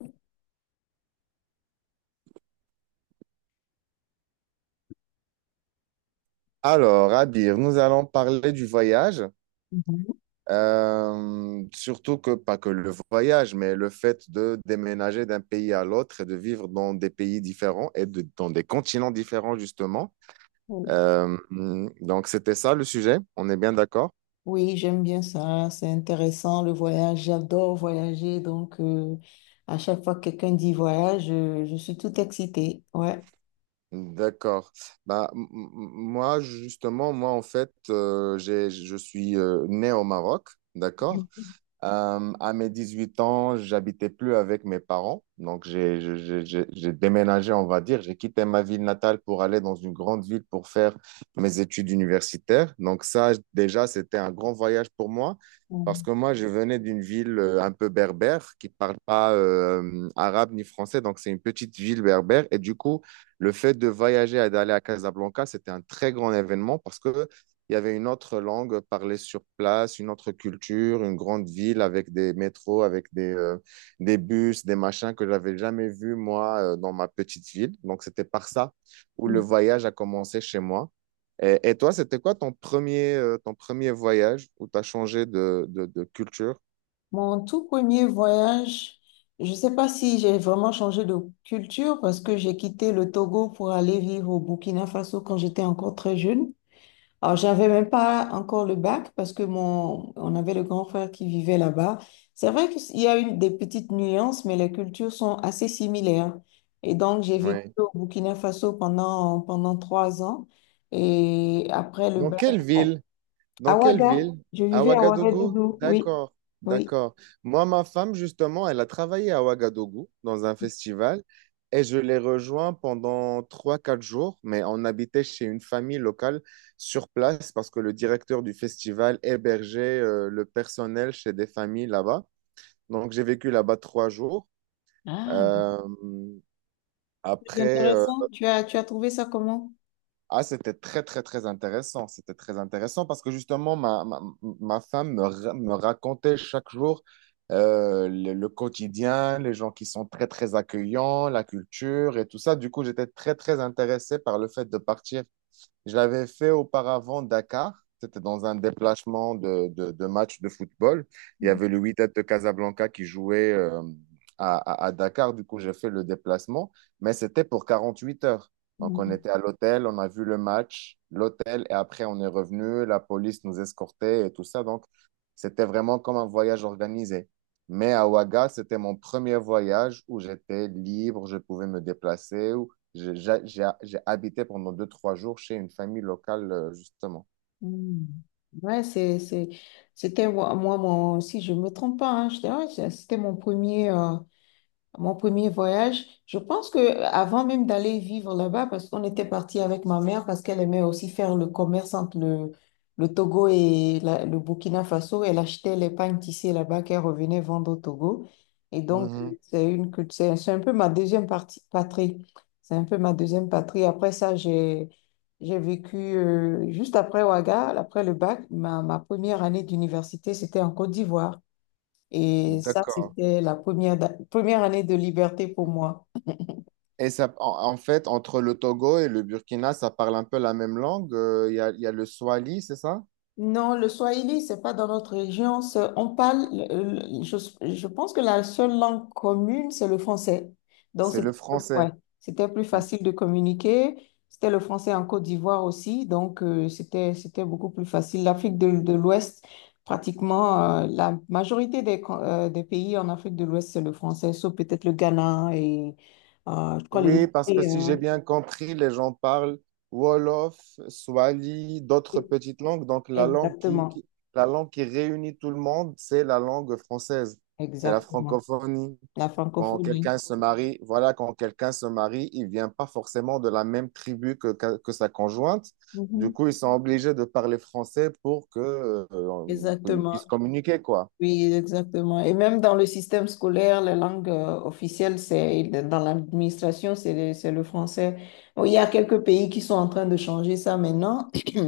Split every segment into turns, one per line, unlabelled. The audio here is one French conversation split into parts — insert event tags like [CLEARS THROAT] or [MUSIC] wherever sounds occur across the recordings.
Mhm.
Alors, Abir, nous allons parler du voyage. Surtout que, pas que le voyage, mais le fait de déménager d'un pays à l'autre et de vivre dans des pays différents et dans des continents différents, justement.
Oui,
Euh, donc, c'était ça le sujet. On est bien d'accord?
Oui, j'aime bien ça, c'est intéressant le voyage, j'adore voyager, donc à chaque fois que quelqu'un dit voyage, je suis tout excitée, ouais.
D'accord. Bah, moi, justement, moi, en fait, je suis né au Maroc, d'accord? À mes 18 ans, j'habitais plus avec mes parents. Donc, j'ai je- j'ai déménagé, on va dire. J'ai quitté ma ville natale pour aller dans une grande ville pour faire mes études universitaires. Donc, ça, déjà, c'était un grand voyage pour moi parce que moi, je venais d'une ville un peu berbère qui parle pas arabe ni français. Donc, c'est une petite ville berbère. Et du coup, le fait de voyager et d'aller à Casablanca, c'était un très grand événement parce que il y avait une autre langue parlée sur place, une autre culture, une grande ville avec des métros, avec des bus, des machins que j'avais jamais vus, moi, dans ma petite ville. Donc, c'était par ça où le
Mhm.
voyage a commencé chez moi. Et toi, c'était quoi ton premier voyage où tu as changé de culture?
Mon tout premier voyage, je ne sais pas si j'ai vraiment changé de culture parce que j'ai quitté le Togo pour aller vivre au Burkina Faso quand j'étais encore très jeune. Alors, j'avais même pas encore le bac parce que mon, on avait le grand frère qui vivait là-bas. C'est vrai qu'il y a des petites nuances, mais les cultures sont assez similaires. Et donc, j'ai vécu
Ouais.
au Burkina Faso pendant trois ans. Et après le
Dans
bac,
quelle
bon,
ville? Dans
à
quelle
Ouaga,
ville?
je
À
vivais à
Ouagadougou?
Ouagadougou, oui,
D'accord,
oui.
d'accord. Moi, ma femme, justement, elle a travaillé à Ouagadougou dans un festival et je l'ai rejoint pendant 3, 4 jours, mais on habitait chez une famille locale sur place parce que le directeur du festival hébergeait le personnel chez des familles là-bas. Donc, j'ai vécu là-bas 3 jours.
Ah,
Euh,
c'est
après,
intéressant. Tu as trouvé ça comment?
ah, c'était très, très, très intéressant. C'était très intéressant parce que justement, ma femme me racontait chaque jour le quotidien, les gens qui sont très, très accueillants, la culture et tout ça. Du coup, j'étais très, très intéressé par le fait de partir je l'avais fait auparavant Dakar. C'était dans un déplacement de match de football. Il y avait le Wydad de Casablanca qui jouait à Dakar. Du coup, j'ai fait le déplacement, mais c'était pour 48 heures. Donc, on
Mm,
était à l'hôtel, on a vu le match, l'hôtel, et après, on est revenu. La police nous escortait et tout ça. Donc, c'était vraiment comme un voyage organisé. Mais à Ouaga, c'était mon premier voyage où j'étais libre, je pouvais me déplacer, j'ai j'ai habité pendant 2, 3 jours chez une famille locale, justement.
mm. Ouais, c'est, c'était moi, si je me trompe pas, hein, je dirais, c'était mon premier. Mon premier voyage, je pense que avant même d'aller vivre là-bas, parce qu'on était parti avec ma mère, parce qu'elle aimait aussi faire le commerce entre le Togo et le Burkina Faso, elle achetait les pagnes tissées là-bas qu'elle revenait vendre au Togo. Et donc,
Mhm.
c'est c'est un peu ma deuxième partie, patrie. C'est un peu ma deuxième patrie. Après ça, j'ai vécu juste après Ouaga, après le bac, ma première année d'université, c'était en Côte d'Ivoire. Et ça,
D'accord.
c'était la première, première année de liberté pour moi.
Et ça, en, en fait, entre le Togo et le Burkina, ça parle un peu la même langue. Il y a le Swahili, c'est ça?
Non, le swahili, c'est pas dans notre région. On parle, je pense que la seule langue commune, c'est le français. Donc,
C'est le
c'était
français.
ouais, c'était plus facile de communiquer. C'était le français en Côte d'Ivoire aussi. Donc, c'était beaucoup plus facile. L'Afrique de l'Ouest, pratiquement, la majorité des pays en Afrique de l'Ouest, c'est le français, sauf peut-être le Ghana et, je crois, les
Oui, parce que si j'ai
Nigériens.
bien compris, les gens parlent Wolof, Swahili, d'autres petites langues. Donc,
Exactement,
la langue qui réunit tout le monde, c'est la langue française. C'est la
exactement.
francophonie.
La
Quand
francophonie.
quelqu'un se marie, voilà, quand quelqu'un se marie, il vient pas forcément de la même tribu que sa conjointe. Du
Mhm.
coup, ils sont obligés de parler français pour que, pour qu'ils
Exactement,
puissent communiquer, quoi.
oui, exactement. Et même dans le système scolaire, la langue officielle, c'est dans l'administration, c'est le français. Bon, il y a quelques pays qui sont en train de changer ça maintenant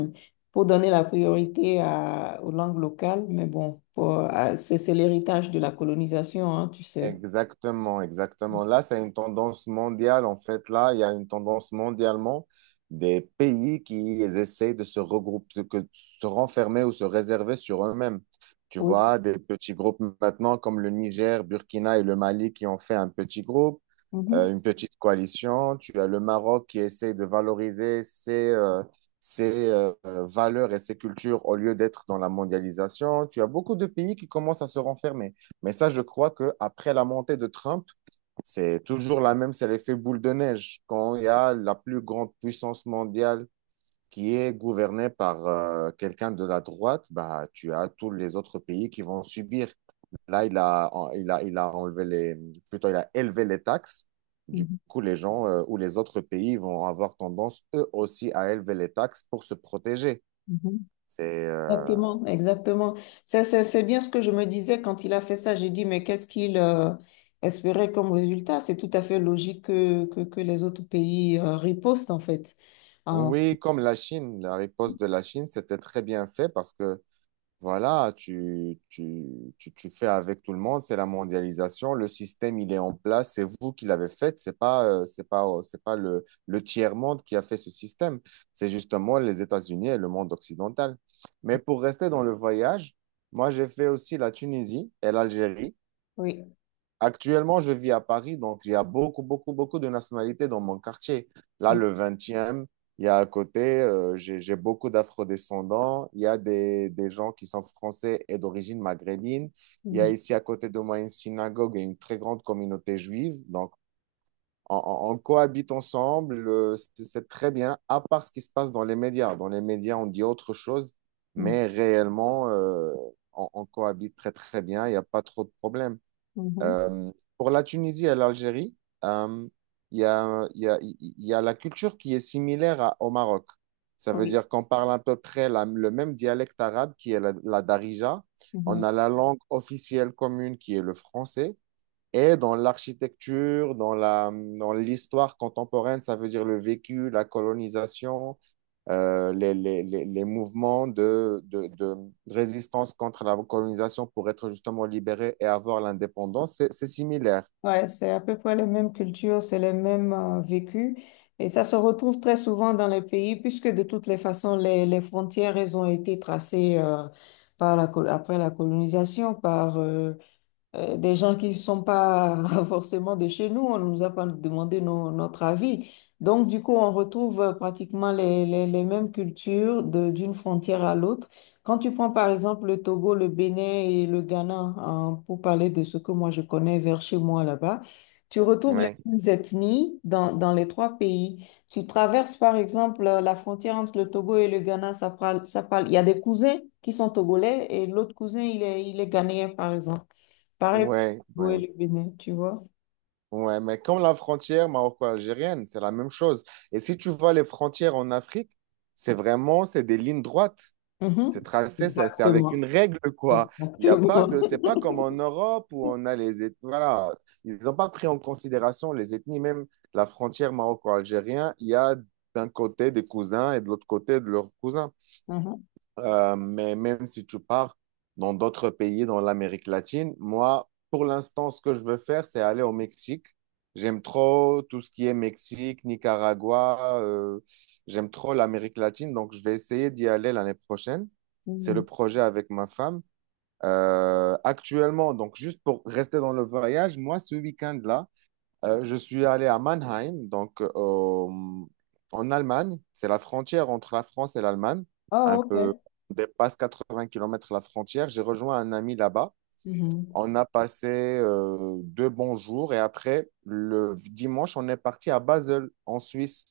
[CLEARS THROAT] pour donner la priorité aux langues locales. Mais bon, c'est l'héritage de la colonisation, hein, tu sais.
Exactement, exactement. Là, c'est une tendance mondiale. En fait, là, il y a une tendance mondialement des pays qui essaient de se regrouper, que, se renfermer ou se réserver sur eux-mêmes. Tu
Oui.
vois, des petits groupes maintenant comme le Niger, Burkina et le Mali qui ont fait un petit groupe.
Mhm.
Une petite coalition. Tu as le Maroc qui essaie de valoriser ses, ses valeurs et ses cultures au lieu d'être dans la mondialisation. Tu as beaucoup de pays qui commencent à se renfermer. Mais ça, je crois qu'après la montée de Trump, c'est toujours la même, c'est l'effet boule de neige. Quand il y a la plus grande puissance mondiale qui est gouvernée par quelqu'un de la droite, bah, tu as tous les autres pays qui vont subir. Là, il a enlevé les, plutôt, il a élevé les taxes. Du
Mhm.
coup, les gens ou les autres pays vont avoir tendance, eux aussi, à élever les taxes pour se protéger.
Mhm.
C'est, euh,
Exactement, exactement. C'est bien ce que je me disais quand il a fait ça. J'ai dit, mais qu'est-ce qu'il espérait comme résultat? C'est tout à fait logique que les autres pays ripostent, en fait. Ah,
Oui, comme la Chine, la riposte de la Chine, c'était très bien fait parce que voilà, tu fais avec tout le monde, c'est la mondialisation, le système, il est en place, c'est vous qui l'avez fait, c'est pas le tiers-monde qui a fait ce système, c'est justement les États-Unis et le monde occidental. Mais pour rester dans le voyage, moi j'ai fait aussi la Tunisie et l'Algérie.
oui.
Actuellement, je vis à Paris, donc il y a beaucoup, beaucoup, beaucoup de nationalités dans mon quartier. Là, le 20, il y a à côté, j'ai beaucoup d'afro-descendants. Il y a des gens qui sont français et d'origine maghrébine. Il y a
Mhm,
ici à côté de moi une synagogue et une très grande communauté juive. Donc, on cohabite ensemble. C'est très bien, à part ce qui se passe dans les médias. Dans les médias, on dit autre chose,
mhm,
mais réellement, on cohabite très, très bien. Il n'y a pas trop de problèmes.
mhm,
Pour la Tunisie et l'Algérie, euh, il y a la culture qui est similaire au Maroc. Ça veut
oui.
dire qu'on parle à peu près le même dialecte arabe qui est la Darija.
Mhm.
On a la langue officielle commune qui est le français. Et dans l'architecture, dans l'histoire contemporaine, ça veut dire le vécu, la colonisation, les mouvements de résistance contre la colonisation pour être justement libérés et avoir l'indépendance, c'est similaire.
Ouais, c'est à peu près les mêmes cultures, c'est les mêmes vécus. Et ça se retrouve très souvent dans les pays, puisque de toutes les façons, les frontières, elles ont été tracées par après la colonisation, des gens qui ne sont pas [LAUGHS] forcément de chez nous, on ne nous a pas demandé notre avis. Donc, du coup, on retrouve pratiquement les mêmes cultures d'une frontière à l'autre. Quand tu prends par exemple le Togo, le Bénin et le Ghana, hein, pour parler de ce que moi je connais vers chez moi là-bas, tu retrouves les
Oui,
mêmes ethnies dans les trois pays. Tu traverses par exemple la frontière entre le Togo et le Ghana, ça parle, ça parle. Il y a des cousins qui sont togolais et l'autre cousin, il est ghanéen par exemple. Pareil
oui,
pour le Togo
oui.
et le Bénin, tu vois?
Ouais, mais comme la frontière maroco-algérienne, c'est la même chose. Et si tu vois les frontières en Afrique, c'est vraiment, c'est des lignes droites.
Mhm.
C'est tracé, c'est avec
Exactement.
une règle, quoi. Il n'y a pas
Exactement.
de, c'est pas
[LAUGHS]
comme en Europe où on a les ethnies. Voilà, ils n'ont pas pris en considération les ethnies, même la frontière maroco-algérienne. Il y a d'un côté des cousins et de l'autre côté de leurs cousins.
Mhm.
Mais même si tu pars dans d'autres pays, dans l'Amérique latine, moi, pour l'instant, ce que je veux faire, c'est aller au Mexique. J'aime trop tout ce qui est Mexique, Nicaragua. J'aime trop l'Amérique latine, donc je vais essayer d'y aller l'année prochaine. C'est le
Mhm.
projet avec ma femme. Actuellement, donc juste pour rester dans le voyage, moi, ce week-end-là, je suis allé à Mannheim, donc en Allemagne. C'est la frontière entre la France et l'Allemagne.
Oh,
Un peu,
ok.
on dépasse 80 km la frontière. J'ai rejoint un ami là-bas.
Mhm.
On a passé 2 bons jours et après, le dimanche, on est parti à Basel, en Suisse.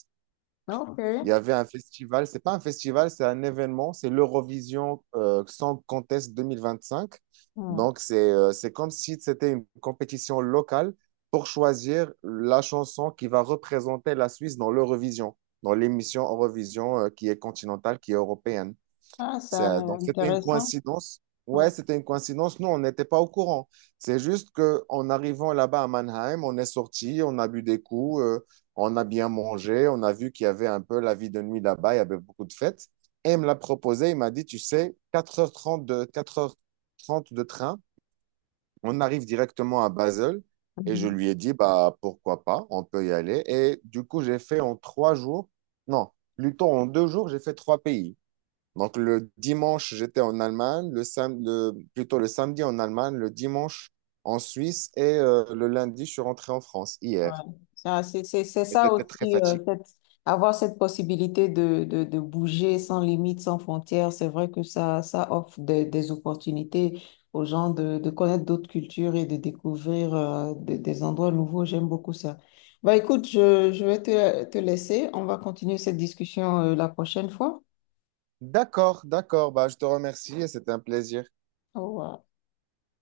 Ok.
Il y avait un festival, c'est pas un festival, c'est un événement, c'est l'Eurovision Song Contest 2025.
Mhm.
Donc, c'est comme si c'était une compétition locale pour choisir la chanson qui va représenter la Suisse dans l'Eurovision, dans l'émission Eurovision qui est continentale, qui est européenne.
Ah, ça a l'air
Donc, c'était une
intéressant.
coïncidence.
Ouais.
Ouais, c'était une coïncidence. Nous, on n'était pas au courant. C'est juste que en arrivant là-bas à Mannheim, on est sorti, on a bu des coups, on a bien mangé, on a vu qu'il y avait un peu la vie de nuit là-bas, il y avait beaucoup de fêtes. Et il me l'a proposé, il m'a dit, tu sais, 4h30 de train, on arrive directement à Basel. Et je lui ai dit, bah, pourquoi pas, on peut y aller. Et du coup, j'ai fait en 3 jours, non, plutôt en 2 jours, j'ai fait trois pays. Donc le dimanche, j'étais en Allemagne, plutôt le samedi en Allemagne, le dimanche en Suisse et le lundi, je suis rentré en France
Ouais.
hier.
Ça, c'est
Et
ça
c'était très
aussi,
fatigué.
avoir cette possibilité de bouger sans limite, sans frontières, c'est vrai que ça offre des opportunités aux gens de connaître d'autres cultures et de découvrir des endroits nouveaux. J'aime beaucoup ça. Bah, écoute, je vais te laisser. On va continuer cette discussion la prochaine fois.
D'accord, d'accord. Bah, je te remercie et c'était un plaisir.
Au revoir.